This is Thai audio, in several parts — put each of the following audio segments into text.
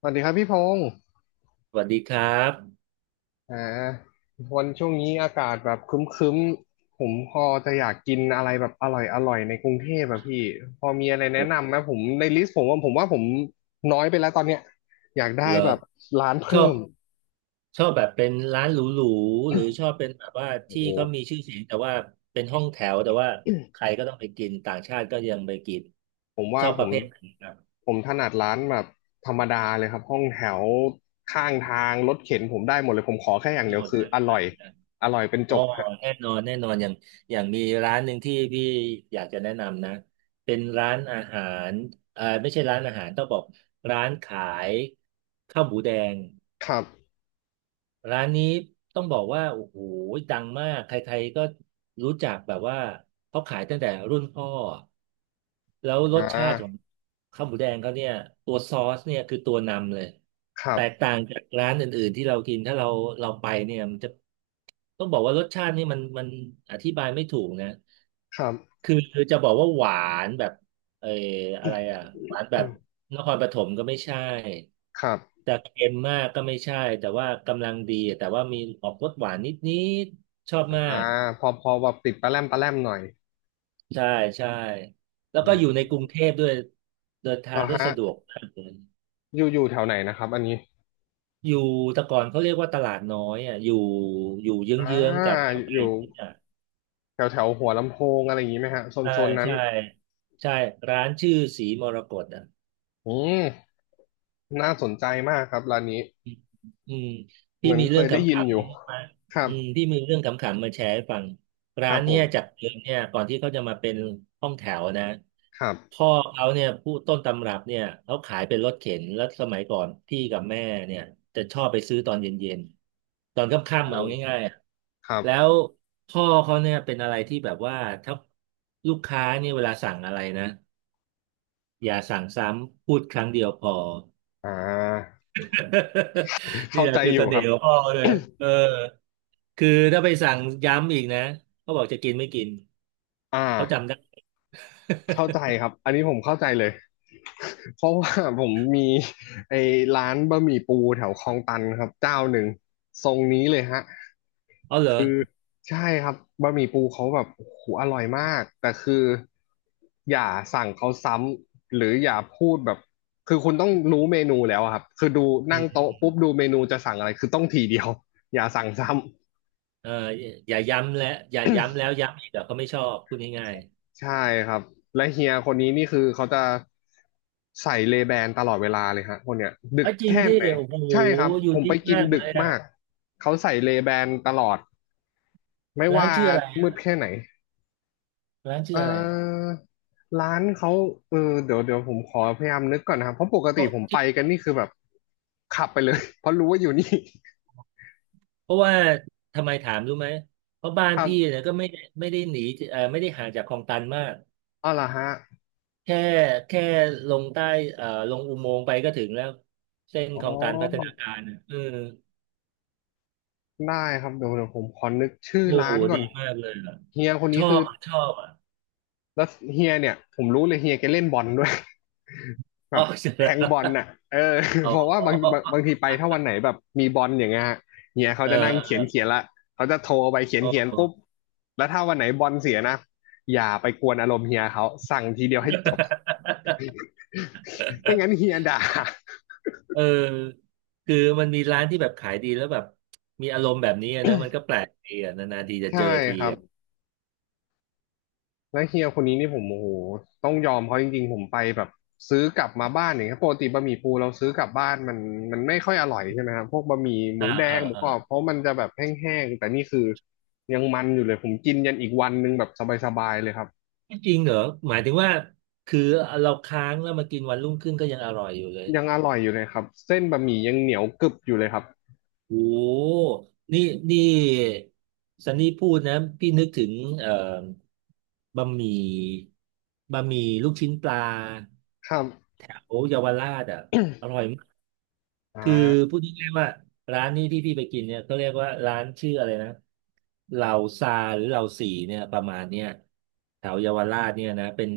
สวัสดีครับพี่พงศ์สวัสดีครับอ่าวันช่วงนี้อากาศแบบครึ้มๆผมพอจะอยากกินอะไรแบบอร่อยอร่อยในกรุงเทพอะพี่พอมีอะไรผแนะมนำไหมผมในลิสต์ผมว่าผมน้อยไปแล้วตอนเนี้ยอยากได้เหรอแบบร้านชอเพิ่บมชอบแบบเป็นร้านหรูๆหรือชอบเป็นแบบว่าโอ้ที่โหเขามีชื่อเสียงแต่ว่าเป็นห้องแถวแต่ว่าใครก็ต้องไปกินต่างชาติก็ยังไปกินผมชว่าอบผประมเภทไหนครับผมถนัดร้านแบบธรรมดาเลยครับห้องแถวข้างทางรถเข็นผมได้หมดเลยผมขอแค่อย่างเดียหวมดคือเลยอได้ร่อยได้อร่อยเป็นอ๋จอบฮะแน่นอนแน่นอนอย่างอย่างมีร้านหนึ่งที่พี่อยากจะแนะนำนะเป็นร้านอาหารไม่ใช่ร้านอาหารต้องบอกร้านขายข้าวหมูแดง ครับร้านนี้ต้องบอกว่าโอ้โหดังมากใครๆก็รู้จักแบบว่าเขาขายตั้งแต่รุ่นพ่อแล้วรอ่สชาติของาข้าวหมูแดงเขาเนี่ยตัวซอสเนี่ยคือตัวนำเลยครัแตบกต่างจากร้านอื่นๆที่เรากินถ้าเราเราไปเนี่ยมันจะต้องบอกว่ารสชาตินี่มันอธิบายไม่ถูกนะครับ คือจะบอกว่าหวานแบบ เอออะไรอ่ะหวานแบบนครปฐมก็ไม่ใช่ ครับ แต่เค็มมากก็ไม่ใช่แต่ว่ากำลังดีแต่ว่ามีออกรสหวานนิดๆชอบมาอ่ากพอแบบติดปลาแรมปลาแรมหน่อยใช่ใช่แล้วอืก็อยู่ในกรุงมเทพด้วยเดินเหทารงอได้ฮะสะดวกมากเลยอยู่แถวไหนนะครับอันนี้อยู่แต่ก่อนเขาเรียกว่าตลาดน้อยอ่ะอยู่เยอ่าื้องๆกับไทอยู่ยอ่ะแถวแถวหัวลำโพงอะไรอย่างนี้ไหมฮะโซนใช่โซนนั้นใช่ใช่ร้านชื่อสีมรกตอ่ะ อืมน่าสนใจมากครับร้านนี้อืมเหที่มือนมีเคเรื่อยงได้ขำยินอยู่ๆมาครัอืบมที่มีเรื่องขำๆมาแชร์ให้ฟังคร้ารันบผเนี่ยจามกเดิมเนี่ยก่อนที่เขาจะมาเป็นห้องแถวนะครับพ่อเขาเนี่ยผู้ต้นตำรับเนี่ยเขาขายเป็นรถเข็นแล้วสมัยก่อนพี่กับแม่เนี่ยจะชอบไปซื้อตอนเย็นๆตอนคโอ่ำๆเอา้ง่ายๆอะครับแล้วพ่อเขาเนี่ยเป็นอะไรที่แบบว่าถ้าลูกค้าเนี่ยเวลาสั่งอะไรนะอย่าสั่งซ้ำพูดครั้งเดียวพอ อ่า นี่เข้าแหละใจคืออยู่เสคน่รับ ห์ของพ่อเลย เออคือถ้าไปสั่งย้ำอีกนะ เขาบอกจะกินไม่กิน อ่า เขาจำได้ เข้าใจครับอันนี้ผมเข้าใจเลย เพราะว่าผมมี ไอ้ร้านบะหมี่ปูแถวคลองตันครับเจ้าหนึ่งทรงนี้เลยฮะเอาเหรอใช่ครับบะหมี่ปูเขาแบบโอ้โหอร่อยมากแต่คืออย่าสั่งเขาซ้ำหรืออย่าพูดแบบคือคุณต้องรู้เมนูแล้วอะครับคือดูอืนั่งมโต๊ะปุ๊บดูเมนูจะสั่งอะไรคือต้องทีเดียว อย่าสั่งซ้ำ เอออย่าย้ำและอย่าย้ำแล้วย้ำอีกเดี๋ยวเขาไม่ชอบพูดง่ายใช่ครับและเฮียคนนี้นี่คือเขาจะใส่เลแบนตลอดเวลาเลยฮะคนเนี้ยๆดึเอ้กยจริงแค่ดิไหนโอ้โหใช่ครับยูผมนิไปคกินมากเลดึกยอ่ะมากเขาใส่เลแบนตลอดไม่ร้านว่าชื่ออะไรมืดอ่ะแค่ไหนร้านชื่อเอ่อะไรอร้านเขาเออเดี๋ยวผมขอพยายามนึกก่อนนะครับเพราะปกเพติราะผมไปกันนี่คือแบบขับไปเลย เพราะรู้ว่าอยู่นี่ เพราะว่าทำไมถามรู้ไหม เพราะบ้า นครับพี่เนี่ยก็ไม่ได้หนีเออไม่ได้ห่างจากคลองตันมาก เอาล่ะฮะแค่แค่ลงใต้ลงอุโมงค์ไปก็ถึงแล้วเส้นอ๋คลองตันพัฒอนาการอ่ะเออได้ครับเดี๋ยวผมขอนึกชื่อโอ้ร้าโหนก่อนดีมากเลยอ่ะเฮียคนชนี้อคือ บชอบอ่ะแล้วเฮียเนี่ยผมรู้เลยเฮียแกเล่นบอลด้วย แบอ๋อบเสร็จแทแล้วงบอลน่ะเออ อ๋เพราะว่าบางอบางบางทีไปถ้าวันไหนแบบมีบอลอย่างเงี้ยฮะเฮียเขาเออจะนั่งเอเขีอยนเขียนละเขาจะโทรไปเขียนอ๋เขียนปุ๊บอแล้วถ้าวันไหนบอลเสียนะอย่าไปกวนอารมณ์เฮียเขาสั่งทีเดียวให้จบไม่งั้นเฮียด่า เออคือมันมีร้านที่แบบขายดีแล้วแบบมีอารมณ์แบบนี้อะนะมันก็แปลกดีอ่ะนานๆทีจะใช่เจอทีครับ อ่ะแล้วเฮียคนนี้นี่ผมโอ้โหต้องยอมเขาจริงๆผมไปแบบซื้อกลับมาบ้านอย่างเงี้ยปกติบะหมี่ปูเราซื้อกลับบ้านมันไม่ค่อยอร่อยใช่ไหมครับพวกบะหมี่หมูอ่าแดอ่างหมูอ่ากรอบเพราะมันจะแบบแห้งๆแต่นี่คือยังมันอยู่เลยผมกินยันอีกวันหนึงแบบสบายๆเลยครับจริงเหรอหมายถึงว่าคือเราค้างแล้วมากินวันรุ่งขึ้นก็ยังอร่อยอยู่เลย ยังอร่อยอยู่เลยครับเส้นบะหมี่ยังเหนียวกรึบอยู่เลยครับโอ้นี่นี่ซันนี่พูดนะพี่นึกถึงเอ่อบะหมี่บะหมี่ลูกชิ้นปลาครับ แถวเยาวราชอ่ะอร่อยมาก อ่าคือพูดง่ายๆว่าร้านนี้ที่พี่ไปกินเนี่ยเขาเรียกว่าร้านชื่ออะไรนะเหล่าซาหรือเหล่าสี่เนี่ยประมาณเนี้ยแถวเยาวราชเนี่ยนะเป็น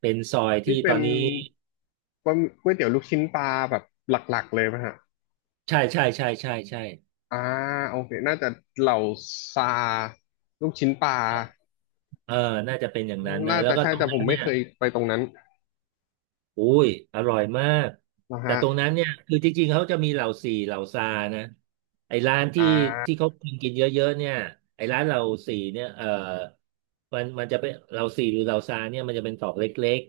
เป็นซอยที่นี่ตเป็อนนนี้บะหมี่ก๋วยเตี๋ยวลูกชิ้นปลาแบบหลักๆเลยไหมฮะใช่ใช่ใช่ใช่ใช่อ่าโอเคน่าจะเหล่าซาลูกชิ้นปลา เออน่าจะเป็นอย่างนั้นนะน่าแล้วจะก็ใช่ตรงแต่ผนั้มนไม่เนี่ย เคยไปตรงนั้นอุ้ยอร่อยมากนะแต่ฮะตรงนั้นเนี่ยคือจริงๆเขาจะมีเหล่าสี่เหล่าซานะไอ้ร้านอ่ที่ที่าเขากินกินเยอะๆเนี่ยไอ้ร้านเหล่าสี่เนี่ยเออมันจะเป็นเหล่าสี่หรือเหล่าซาเนี่ยมันจะเป็นตอกเล็ก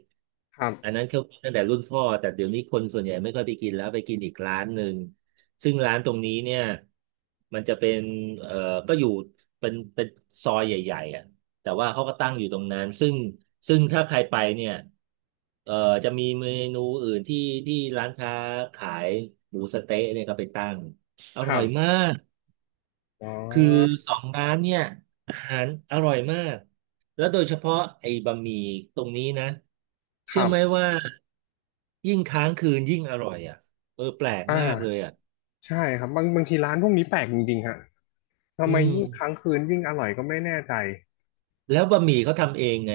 ครัๆอันบนั้นเขาตั้งแต่รุ่นพ่อแต่เดี๋ยวนี้คนส่วนใหญ่ไม่ค่อยไปกินแล้วไปกินอีกร้านหนึ่งซึ่งร้านตรงนี้เนี่ยมันจะเป็นเออก็อยู่เป็นซอยใหญ่ๆอ่ะ แต่ว่าเขาก็ตั้งอยู่ตรงนั้นซึ่งถ้าใครไปเนี่ยเอ่อจะมีเมนูอื่นที่ที่ร้านค้าขายหมูสะเต๊ะเนี่ยก็ไปตั้งอคร่รัอยมาบกอ๋อคือสองร้านเนี่ยอาหารอร่อยมากแล้วโดยเฉพาะไอ้บะหมี่ตรงนี้นะคเชื่รัอไหมบว่ายิ่งค้างคืนยิ่งอร่อยอ่ะเออแปลกอ่มากเลยาอ่ะใช่ครับบางทีร้านพวกนี้แปลกจริงๆฮะทำอืไมยิ่งค้ามงคืนยิ่งอร่อยก็ไม่แน่ใจแล้วบะหมี่เขาทำเองไง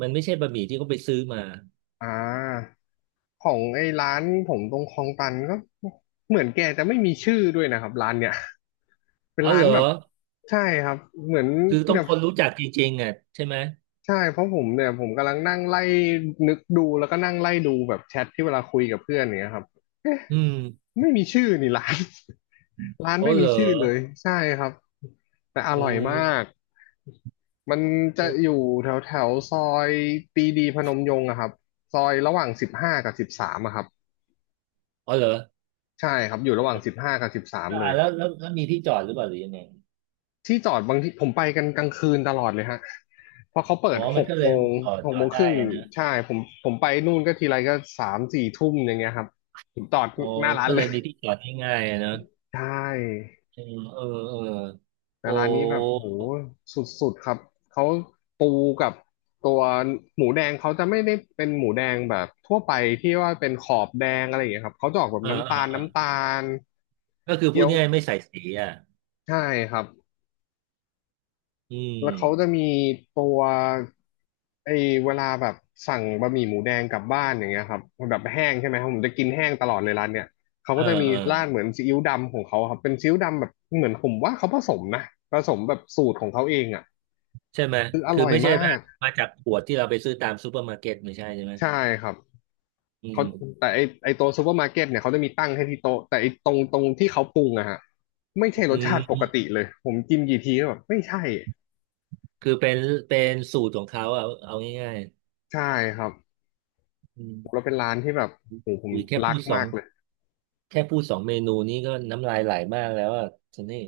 มันไม่ใช่บะหมี่ที่เขาไปซื้อมาอ่าของไอ้ร้านผมตรงคลองตันก็เหมือนแกจะไม่มีชื่อด้วยนะครับร้านเนี่ยเป็นอ๋อร้าเหรนอ แบบใช่ครับเหมือนคือต้องเนี่ย คนรู้จักจริงๆอ่ะใช่ไหมใช่เพราะผมเนี่ยผมกำลังนั่งไล่นึกดูแล้วก็นั่งไล่ดูแบบแชทที่เวลาคุยกับเพื่อนอย่างเงี้ยครับเอ๊ะอืมไม่มีชื่อนี่ร้าน ร้านโอ้ไม่เหรมีอชื่อเลยใช่ครับแต่อโอ้ร่อยมากมันจะโอ้อยู่แถวแถวซอยปรีดีพนมยงค์อะครับซอยระหว่างสิบห้ากับสิบสามอะครับอ๋อเหรอใช่ครับอยู่ระหว่างสิบห้ากับสิบสามเลอ่าย แล้วแล้วแล้วมีที่จอดหรือเปล่าหรือยังไงที่จอดบางที่ผมไปกันกลางคืนตลอดเลยฮะ เพราะเขาเปิอ๋อดหมันกก็เลโมยงจอดหกจอโมดงคได้รึ่งอะนะใช่ผมผมไปนู่นก็ทีไรก็3-4 ทุ่มอย่างเงี้ยครับผมจอดอ๋อหน้าร้านก็เลเลย ย มีที่จอดง่ายๆอะนะใช่อืมเออเออแต่โอ้ร้านนี้แบบโหสุดๆครับเขาปูกับตัวหมูแดงเขาจะไม่ได้เป็นหมูแดงแบบทั่วไปที่ว่าเป็นขอบแดงอะไรอย่างเงี้ยครับเขาจะออกแบบเออน้ำเออตาลเออน้ำตาลก็คือพูเกี๊ยดวง่ายๆไม่ใส่สีอ่ะใช่ครับ อืแล้วเขาจะมมีตัวไอ้เวลาแบบสั่งบะหมี่หมูแดงกลับบ้านอย่างเงี้ยครับมันแบบแห้งใช่ไหมครับผมจะกินแห้งตลอดเลยร้านเนี่ยเขาเอก็อจะมีเออราดเหมือนซีอิ๊วดำของเขาครับเป็นซีอิ๊วดำแบบเหมือนผมว่าเขาผสมนะผสมแบบสูตรของเขาเองอ่ะใช่ไหมคืออคือร่อยไม่ใช่มาแบบกมาจากขวดที่เราไปซื้อตามซูเปอร์มาร์เก็ตไม่ใช่ใช่ไหมใช่ครับอืเขามแต่ไอตัวซูเปอร์มาร์เก็ตเนี่ยเขาจะมีตั้งให้ที่โต๊ะแต่ไอตรงที่เขาปรุงอะฮะไม่ใช่รอืสชาติปกมติเลยผมกินกี่ทีก็แบบไม่ใช่คือเป็นสูตรของเขาเอาง่ายใช่ครับๆอืม แล้วเป็นร้านที่แบบโหผมอีกรักมากเลย แค่พูดสองเมนูนี้ก็น้ำลายไหลมากแล้วอ่ะซันนี่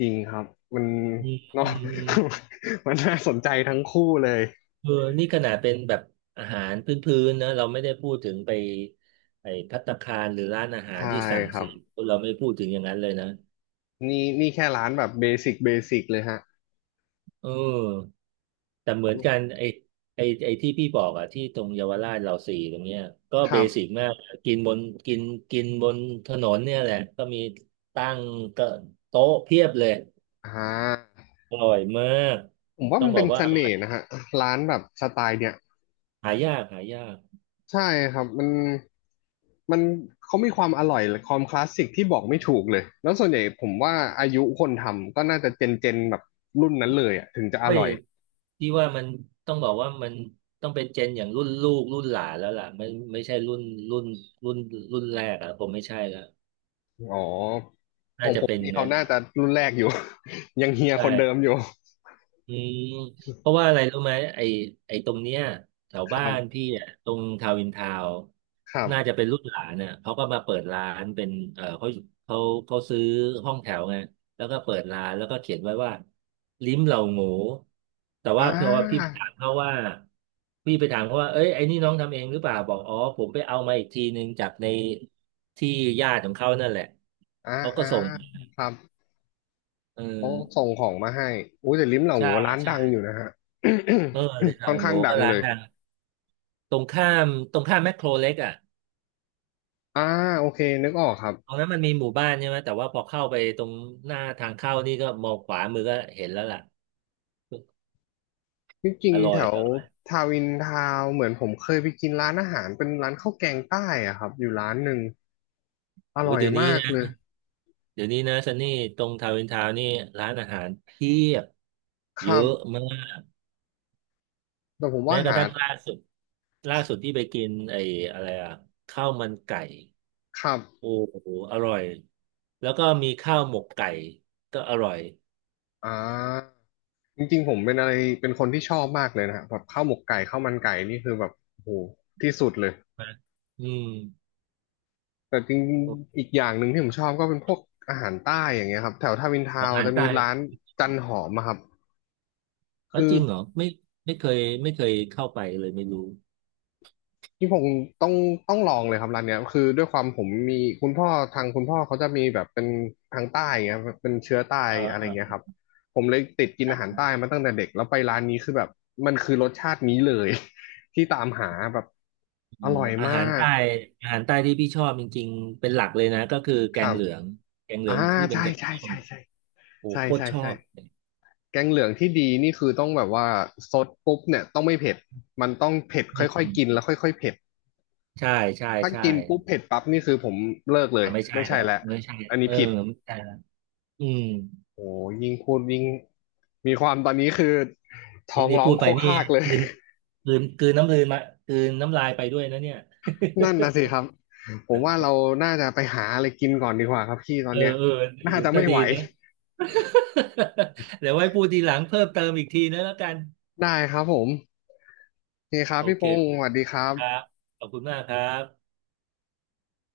จริงครับมัน อืม เนอือะ มอืม มันน่าสนใจทั้งคู่เลยเออนี่ขนาดเป็นแบบอาหารพื้นๆนะเราไม่ได้พูดถึงไปไอ้ภัตตาคารหรือร้านอาหารใช่ที่สั่งครัซื้บอเราไม่พูดถึงอย่างนั้นเลยนะนี่นี่แค่ร้านแบบเบสิกเบสิกเลยฮะเออแต่เหมือนกันไอ้ที่พี่บอกอ่ะที่ตรงเยาวราชเราสี่ตรงเนี้ยก็คเบรัสิกบมากกินบนกินกินบนถนนเนี่ยแหละก็มีตั้งก็โต๊ะเพียบเลยอ่าอร่อยมากผมว่าต้อมังนบเป็อกนเสว่า น่ห์นะฮะร้านแบบสไตล์เนี่ยหายากใช่ครับมันเขามีความอร่อยและความคลาสสิกที่บอกไม่ถูกเลยแล้วส่วนใหญ่ผมว่าอายุคนทำก็น่าจะเจนแบบรุ่นนั้นเลยอ่ะถึงจะอเฮ้ยร่อยที่ว่ามันต้องบอกว่ามันต้องเป็นเจนอย่างรุ่นลูกรุ่นหลานแล้วล่ะไม่ไม่ใช่รุ่นรุ่นรุ่นแรกอ่ะผมไม่ใช่แล้วอ๋อขน่าองจะผมเป็นนี่เขางั้นน่าอะจะรุ่นแรกอยู่ ยังเฮียคนเดิมใช่ อยู่อืมเพราะว่าอะไรรู้ไหมไอ้ไอ้ตรงเนี้ยแถวคบ้ารับนพี่อ่ะตรงทาวินทาวครับ น่าจะเป็นลูกหลานเนี่ยเขาก็มาเปิดร้านเป็นเออเขาเขาซื้อห้องแถวไงแล้วก็เปิดร้านแล้วก็เขียนไว้ว่าลิ้มเหล่าโง่แต่อ่ว่าเพราะว่าาพี่ไปถามเขาว่าเอ้ยไอ้นี่น้องทำเองหรือเปล่าบอกอ๋อผมไปเอามาอีกทีนึงจากในที่ญาติของเขานั่นแหละอ่าเขาก็อ่าส่งครับเออเขาส่งของมาให้อู้แต่ลิ้มเหล่าหใช่มูร้านใช่ดังอยู่นะฮะ เออเลย ทาค่องนข้าโง่งดัก็งร้าเลนยดัง ตรงข้ามตรงข้ามแมคโครเล็กอ่ะอ่าโอเคนึกออกครับตรงนั้นมันมีหมู่บ้านใช่ไหมแต่ว่าพอเข้าไปตรงหน้าทางเข้านี่ก็มองขวามือก็เห็นแล้วล่ะที่จริองร่ๆอแถยวอร่อยทาวินทาวน์เหมือนผมเคยไปกินร้านอาหารเป็นร้านข้าวแกงใต้อะครับอยู่ร้านหนึ่งอโอ้ยร่อยเดี๋ยวนี้มากนะเลยเดี๋ยวนี้นะซันนี่ตรงทาวน์อินทาวน์นี่ร้านอาหารเพียบคเยรัอะบมากแต่ผมแม้ว่ากระหาทั่งล่าสุดที่ไปกินไอ้อะไรอ่ะข้าวมันไก่ครับโอ้โหอร่อยแล้วก็มีข้าวหมกไก่ก็อร่อยอ่าจริงๆผมเป็นอะไรเป็นคนที่ชอบมากเลยนะฮะแบบข้าวหมกไก่ข้าวมันไก่นี่คือแบบโอ้โหที่สุดเลย นะอืมแต่จริงๆอีกอย่างหนึ่งที่ผมชอบก็เป็นพวกอาหารใต้อย่างเงี้ยครับแถวทาวินขทาองวน์อาหาจะรมีใต้ ร้านจันหอมอะครับแล้วคือจริงเหรอไม่ไม่เคยไม่เคยเข้าไปเลยไม่รู้ที่ผมต้องต้องลองเลยครับร้านเนี้ยคือด้วยความผมมีคุณพ่อทางคุณพ่อเขาจะมีแบบเป็นทางใต้อย่างเงี้ยเป็นเชื้อใต้เอออะไรเอเงี้ยอครับผมเลยติดกินอาหารใต้มาตั้งแต่เด็กแล้วไปร้านนี้คือแบบมันคือรสชาตินี้เลย ที่ตามหาแบบเอออร่อยอามาหารกใต้อาหารใต้ที่พี่ชอบจริงๆเป็นหลักเลยนะก็คือแกคงรับเหลืองแกงเหลือ่าองคือเป็ใช่นแกงใช่ส้มใช่ใช่โอ้โหใช่โคตรใช่ชอใช่ บแกงเหลืองที่ดีนี่คือต้องแบบว่าซดปุ๊บเนี่ยต้องไม่เผ็ดมันต้องเผ็ดค่อือยๆมกินแล้วค่อยๆเผ็ดใช่ใช่ถ้าใช่กินปุ๊บเผ็ดปั๊บนี่คือผมเลิกเลยอ่าไม่ใช่ไม่แล้ใช่วแล้วไม่ใช่อันเอนี้อผิดไม่ใช่และอืมโอ้ยิ่งพูดยิ่งมีความตอนนี้คือท้นี่องนี่ร้อพูงดโคไปกนี่คากเลย กลืนกลืนน้ำลายมากลืนน้ำลายไปด้วยนะเนี่ย นั่นนะสิครับผมว่าเราน่าจะไปหาอะไรกินก่อนดีกว่าครับพี่ต อเอนอเนี้ยเออน่าจะก็ไม่ดีไหวนะ เดี๋ยวไว้พูดทีหลังเพิ่มเติมอีกทีนะแล้วกันได้ครับผมโอเคครับโอพี่พเค งศ์สวัสดีครับครับขอบคุณมากครับ